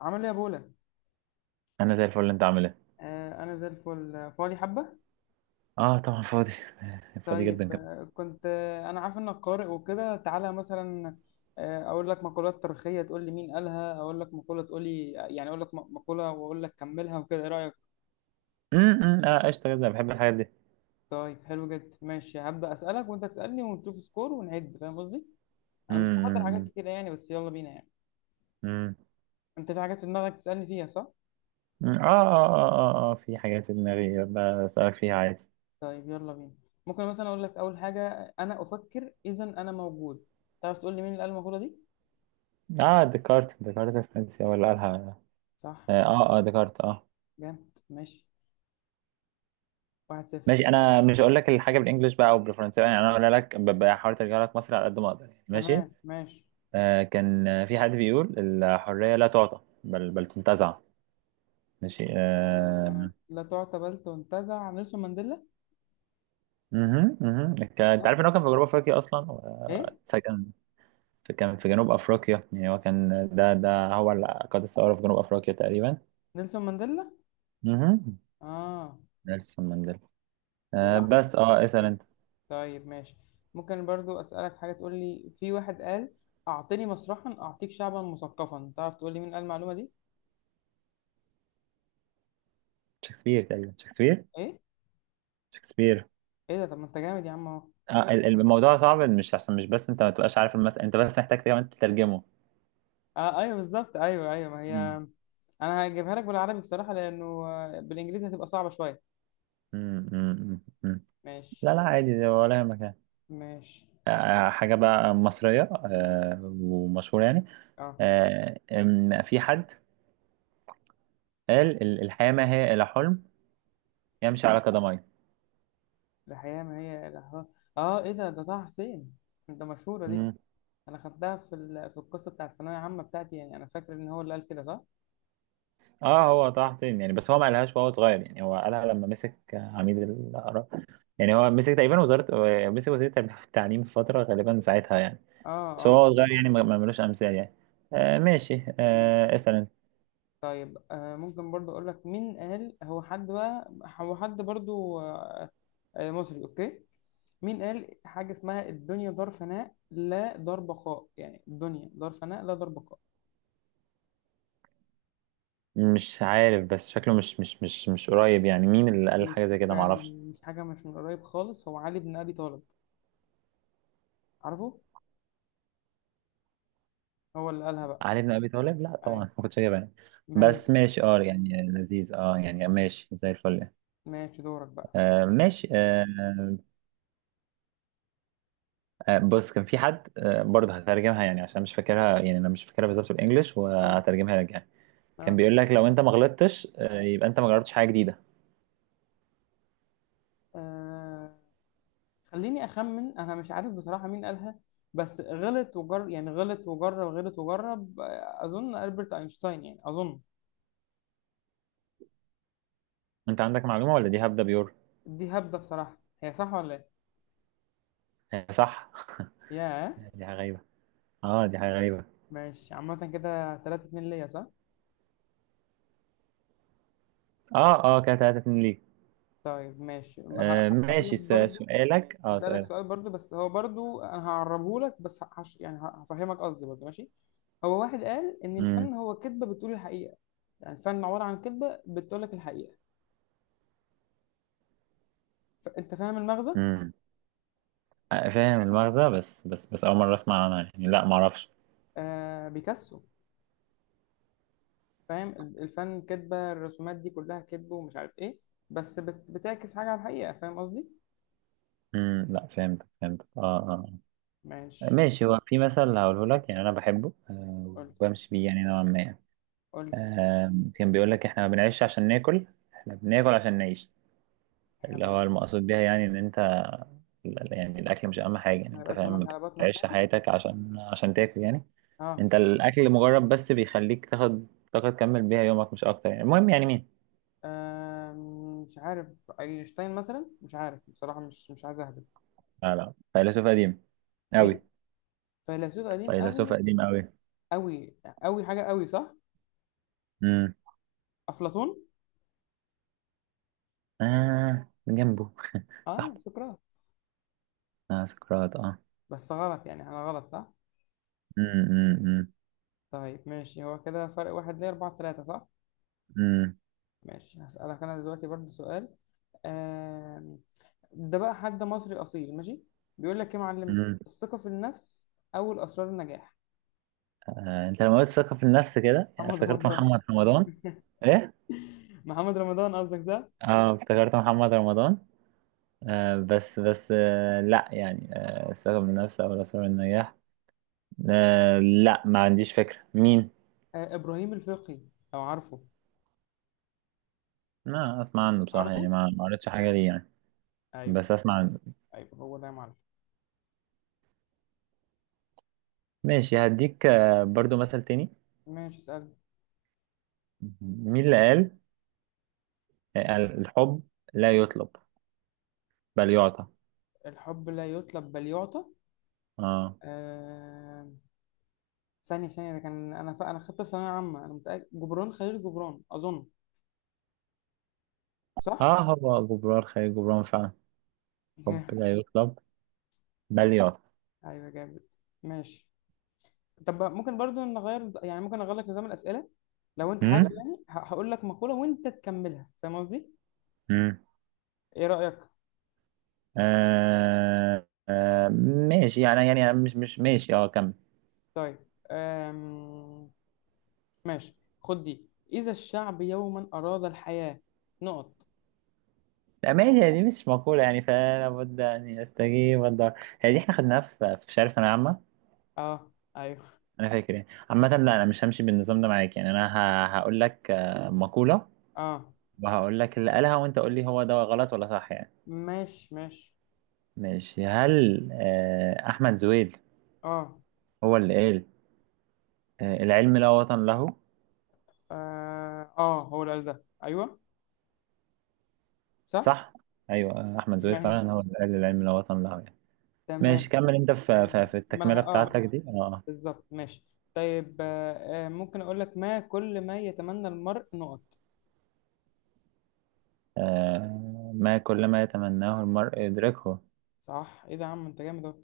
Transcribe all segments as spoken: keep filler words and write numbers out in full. عامل ايه يا بولا. انا زي الفل. انت عامل ايه؟ آه انا زي الفل، آه، فاضي حبه. اه طبعا فاضي. فاضي جدا طيب، كمان. آه كنت، آه انا عارف انك قارئ وكده. تعالى مثلا آه اقول لك مقولات تاريخيه تقول لي مين قالها. اقول لك مقوله تقول لي، يعني اقول لك م- مقوله واقول لك كملها وكده، ايه رايك؟ امم اه قشطه جدا، بحب الحاجات دي. طيب حلو جدا، ماشي. هبدا اسالك وانت تسالني ونشوف سكور ونعد، فاهم قصدي. انا مش محضر حاجات امم كتيره يعني، بس يلا بينا يعني. امم انت في حاجات في دماغك تسالني فيها، صح؟ آه, آه, اه اه اه في حاجات في دماغي بسألك فيها عادي. طيب يلا بينا. ممكن مثلا اقول لك اول حاجه: انا افكر اذا انا موجود. تعرف تقول لي مين اللي قال المقوله دي؟ اه ديكارت، ديكارت الفرنسي هو اللي قالها. صح، اه اه آه، ديكارت اه. جامد، ماشي. واحد صفر. ماشي، انا مش هقول لك الحاجه بالانجلش بقى او بالفرنسي يعني، انا هقول لك ب- بحاول ارجع لك مصر على قد ما اقدر يعني. ماشي، تمام ماشي. آه كان في حد بيقول الحريه لا تعطى بل بل تنتزع. ماشي آه، آه. لا تعتبلت وانتزع، نيلسون مانديلا. مهم، مهم. ك- انت اه، عارف ان هو كان في جنوب افريقيا اصلا ايه، واتسجن في، كان في جنوب افريقيا يعني. هو كان ده ده هو اللي قاد الثوره في جنوب افريقيا تقريبا. نيلسون مانديلا. مهم. اه، نيلسون مانديلا. آه وراح بس اه اسال فين؟ انت. طيب ماشي. ممكن برضو اسالك حاجه، تقول لي في واحد قال: اعطني مسرحا اعطيك شعبا مثقفا. تعرف تقول لي مين قال المعلومه دي؟ شكسبير، تقريبا شكسبير. ايه، شكسبير. ايه ده؟ طب ما انت جامد يا عم اهو. آه ال- الموضوع صعب، مش عشان مش بس انت ما تبقاش عارف المسألة، انت بس محتاج كمان تترجمه. آه ايوه بالظبط، ايوه ايوه ما هي. مم. انا هجيبها لك بالعربي بصراحه، لانه آه، بالانجليزي هتبقى صعبه شويه. مم، مم، مم. ماشي لا لا عادي، ده ولا يهمك يعني. ماشي آه، حاجة بقى مصرية ماشي. آه، ومشهورة يعني. اه، آه، إن في حد قال ال- الحياة ما هي إلا حلم يمشي على قدميه. الحقيقة ما هي الأهوال. اه ايه ده، ده طه حسين. ده مشهورة دي. مم. انا خدتها في ال... في القصة بتاع الثانوية العامة بتاعتي يعني، انا فاكر ان هو اللي قال كده، صح؟ اه هو طه حسين يعني، بس هو ما قالهاش وهو صغير، يعني هو قالها لما مسك عميد الآراء. يعني هو مسك تقريبا وزارة، مسك وزير التعليم في فترة غالبا ساعتها يعني. اه بس اه، هو صغير يعني ما ما ملوش أمثال يعني. آه ماشي، ماشي. آه اسأل انت. طيب آه، ممكن برضو اقول لك: مين قال؟ هو حد بقى، هو حد برضو آه، آه مصري، اوكي. مين قال حاجة اسمها الدنيا دار فناء لا دار بقاء؟ يعني الدنيا دار فناء لا دار بقاء. مش عارف، بس شكله مش مش مش مش قريب يعني. مين اللي قال مش حاجة زي كده؟ فعلا، معرفش. مش حاجة مش من قريب خالص. هو علي بن أبي طالب، عارفه؟ هو اللي قالها بقى. علي بن أبي طالب؟ لا طبعا ايوه ما كنتش جايبها يعني. ماشي. بس ماشي اه، يعني لذيذ اه، يعني ماشي زي الفل. ماشي دورك بقى. آه ماشي آه. آه، بص كان في حد آه، برضه هترجمها يعني عشان مش فاكرها، يعني انا مش فاكرها بالظبط بالانجلش، اه وهترجمها لك يعني. كان اه، بيقول لك لو انت ما غلطتش آه، يبقى انت ما جربتش حاجه جديده. آه، خليني اخمن. انا مش عارف بصراحة مين قالها، بس غلط وجر يعني غلط وجرب، غلط وجرب. آه، اظن البرت اينشتاين يعني، اظن. انت عندك معلومه ولا دي هبده بيور؟ دي هبدة بصراحة، هي صح ولا ايه؟ آه، صح. ياه دي حاجه غريبه. اه دي حاجه غريبه. ماشي. عامة كده تلاتة اتنين ليا، صح؟ اه اه كده تلاتة اتنين ليك. طيب ماشي ه- آه، هقول لك ماشي س- برضو. سؤالك، اه هسألك سؤالك. سؤال برضو، بس هو برضو انا هعربه لك بس هش يعني، ه- هفهمك قصدي برضو، ماشي. هو واحد قال ان امم. الفن هو كذبة بتقول الحقيقة، يعني الفن عبارة عن كذبة بتقول لك الحقيقة. ف- انت فاهم المغزى؟ امم. آه، فاهم المغزى، بس بس بس اول مره اسمع عنها يعني. لا ما اعرفش. آه بيكاسو. فاهم، ال- الفن كدبه، الرسومات دي كلها كدب ومش عارف ايه، بس بت... بتعكس حاجه على الحقيقه، فاهم قصدي؟ امم، لا فهمت، فهمت اه اه. آه. ماشي. ماشي، هو في مثل هقوله لك يعني انا بحبه آه، قول، وبمشي بيه يعني نوعا ما. قول لي. آم، كان بيقول لك احنا ما بنعيش عشان ناكل، احنا بناكل عشان نعيش. اللي هو المقصود بيها يعني ان انت ال- يعني الاكل مش اهم حاجه يعني. ما انت يبقاش فاهم؟ همك ما على بطنك بتعيش يعني. حياتك عشان عشان تاكل يعني. اه. انت الاكل مجرد بس بيخليك تاخد طاقه تكمل بيها يومك، مش اكتر يعني. المهم، يعني مين؟ آم، مش عارف، اينشتاين مثلا؟ مش عارف بصراحه، مش مش عايز اهبط. لا لا، فيلسوف قديم قوي. مين؟ فيلسوف قديم فيلسوف قوي. قديم قوي. قوي. قوي حاجه قوي، صح؟ امم. افلاطون. اه جنبه. اه، صاحبه. سقراط. اه سقراط، اه. بس غلط يعني، انا غلط، صح؟ امم. طيب ماشي، هو كده فرق واحد، ليه أربعة تلاتة، صح؟ امم. ماشي. هسألك أنا دلوقتي برضه سؤال. آم، ده بقى حد مصري أصيل، ماشي. بيقول لك يا معلم: امم. الثقة في النفس أول أسرار النجاح. آه، انت لما قلت ثقة في النفس كده، يعني محمد افتكرت رمضان. محمد رمضان. ايه. محمد رمضان قصدك ده؟ اه افتكرت محمد رمضان. آه بس بس آه لا يعني، آه الثقة بالنفس او الأسرار النجاح. آه لا ما عنديش فكرة مين. آه، إبراهيم الفقي، لو عارفه. ما اسمع عنه بصراحة عارفه؟ يعني، ما ما قريتش حاجة ليه يعني. أيوه. بس اسمع عنه. أيوه هو ده يا معلم. ماشي هديك آه برضو مثل تاني. ماشي اسأل. مين اللي قال آه، الحب لا يطلب بل يعطى؟ الحب لا يطلب بل يعطى. اه آم، ثانية ثانية، ده كان أنا ف... أنا خدت في ثانوية عامة، أنا متأكد، جبران خليل جبران أظن. صح؟ اه، هو جبران خليل جبران فعلا. الحب لا يطلب بل يعطى. أيوه جامد، ماشي. طب ممكن برضو نغير يعني، ممكن اغير لك نظام الاسئله، لو انت حابب يعني. ه- هقول لك مقوله وانت تكملها، فاهم قصدي؟ امم. ايه رايك؟ آه آه. ماشي يعني، يعني أنا مش مش ماشي اه، كمل. طيب أم... ماشي. خد دي: اذا الشعب يوما اراد الحياه، نقط. لا ماشي، هذه مش مقولة يعني، فلا بد أن أستجيب الدار. هذه احنا خدناها في في شهر ثانوية عامة، اه، ايوه. أنا فاكر يعني. عامة لا، أنا مش همشي بالنظام ده معاك يعني، أنا ه- هقول لك آه، مقولة اه وهقول لك اللي قالها، وأنت قول لي هو ده غلط ولا صح يعني. ماشي ماشي. ماشي، هل آه، أحمد زويل اه, هو اللي قال آه، العلم لا وطن له؟ اه، آه. هو اللي قال ده، ايوه، صح. صح؟ أيوه. آه، أحمد زويل ماشي فعلا هو اللي قال العلم لا وطن له يعني. ماشي تمام. كمل انت في في م- في ما انا التكملة ه- اه بتاعتك دي اه. بالظبط، ماشي. طيب آه آه، ممكن اقول لك: ما كل ما يتمنى المرء، نقط. آه، ما كل ما يتمناه المرء يدركه. صح، ايه ده يا عم انت جامد اهو.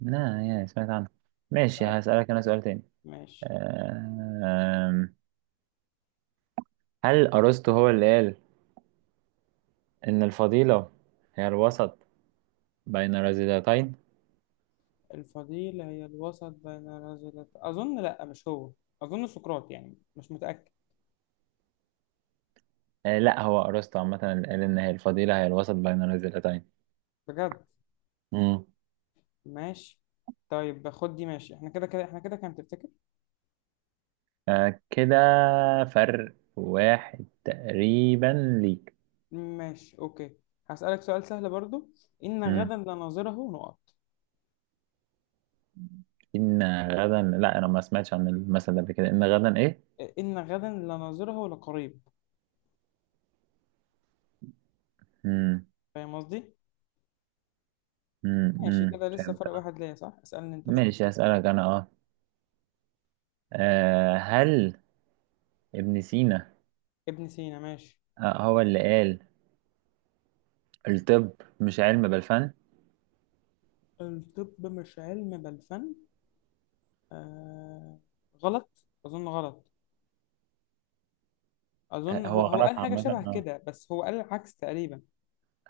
لا يا، سمعت عنه. ماشي طيب. هسألك انا سؤال تاني. ماشي. آه، هل أرسطو هو اللي قال إن الفضيلة هي الوسط بين الرذيلتين؟ الفضيلة هي الوسط بين رجلت، أظن لأ، مش هو. أظن سقراط، يعني مش متأكد. آه، لا هو أرسطو عامة اللي قال إن هي الفضيلة هي الوسط بين الرذيلتين. بجد؟ مم. ماشي. طيب خد دي، ماشي. احنا كده كده احنا كده، كان تفتكر. آه، كده فرق واحد تقريبا ليك. ماشي أوكي. هسألك سؤال سهل برضو: إن غدا لناظره، نقط. إن غدا؟ لا أنا ما سمعتش عن المثل ده قبل كده. إن غدا إيه؟ إن غدا لناظره لقريب. مم. فاهم قصدي؟ مم. ماشي مم. كده، لسه فهمت فرق أه. واحد ليا، صح؟ اسألني أنت بقى. ماشي هسألك أنا أه. آه، هل ابن سينا ابن سينا، ماشي. آه، هو اللي قال الطب مش علم بل فن؟ الطب مش علم بل فن. آه... غلط، أظن غلط. اظن آه، هو هو، هو غلط قال حاجه عامة شبه أه. كده، بس هو قال العكس تقريبا.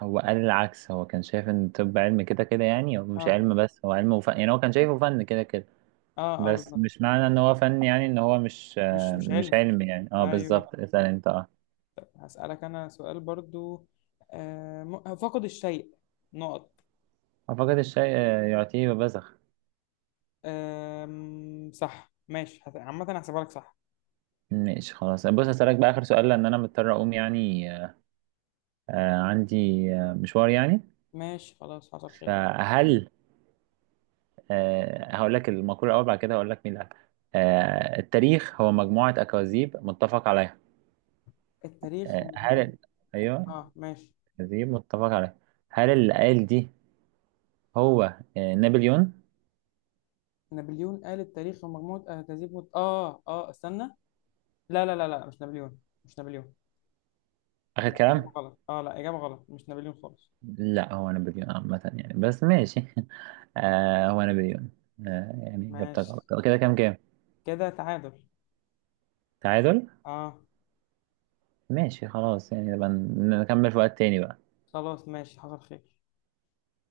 هو قال العكس، هو كان شايف إن الطب علم كده كده يعني. هو مش اه علم بس، هو علم وفن يعني، هو كان شايفه فن كده كده. اه اه بس بالظبط. مش معنى إن هو فن يعني إن هو مش مش آه، مش مش علمي. علم يعني أه ايوه. بالظبط. اسأل أنت أه. هسألك انا سؤال برضو. آه م- فقد الشيء، نقط. أعتقد الشيء آه، يعطيه وبزخ. آم، صح. ماشي هت- عامه هحسبها لك، صح. ماشي خلاص، بص هسألك بقى آخر سؤال، لأن أنا مضطر أقوم يعني. آه عندي آه مشوار يعني. ماشي خلاص، حصل خير. فهل آه، هقول لك المقولة الأول، بعد كده هقول لك مين اللي قالها. آه، التاريخ هو مجموعة أكاذيب متفق عليها. التاريخ آه هل ومجموعة. ال- أيوه، اه ماشي، أكاذيب متفق عليها. هل اللي قال دي هو آه نابليون؟ نابليون قال التاريخ ومجموعة اهداف مت... اه اه استنى. لا لا لا لا، مش نابليون. مش نابليون. آخر لا، اجابه كلام؟ غلط. اه لا اجابه غلط، مش نابليون خالص. لا هو نابليون عامة يعني، بس ماشي. آه هو نابليون. آه يعني إجابتك ماشي غلط. كده كام كام؟ كده، تعادل. تعادل؟ اه. ماشي خلاص يعني، نبقى نكمل في وقت تاني بقى. خلاص ماشي، حصل خير.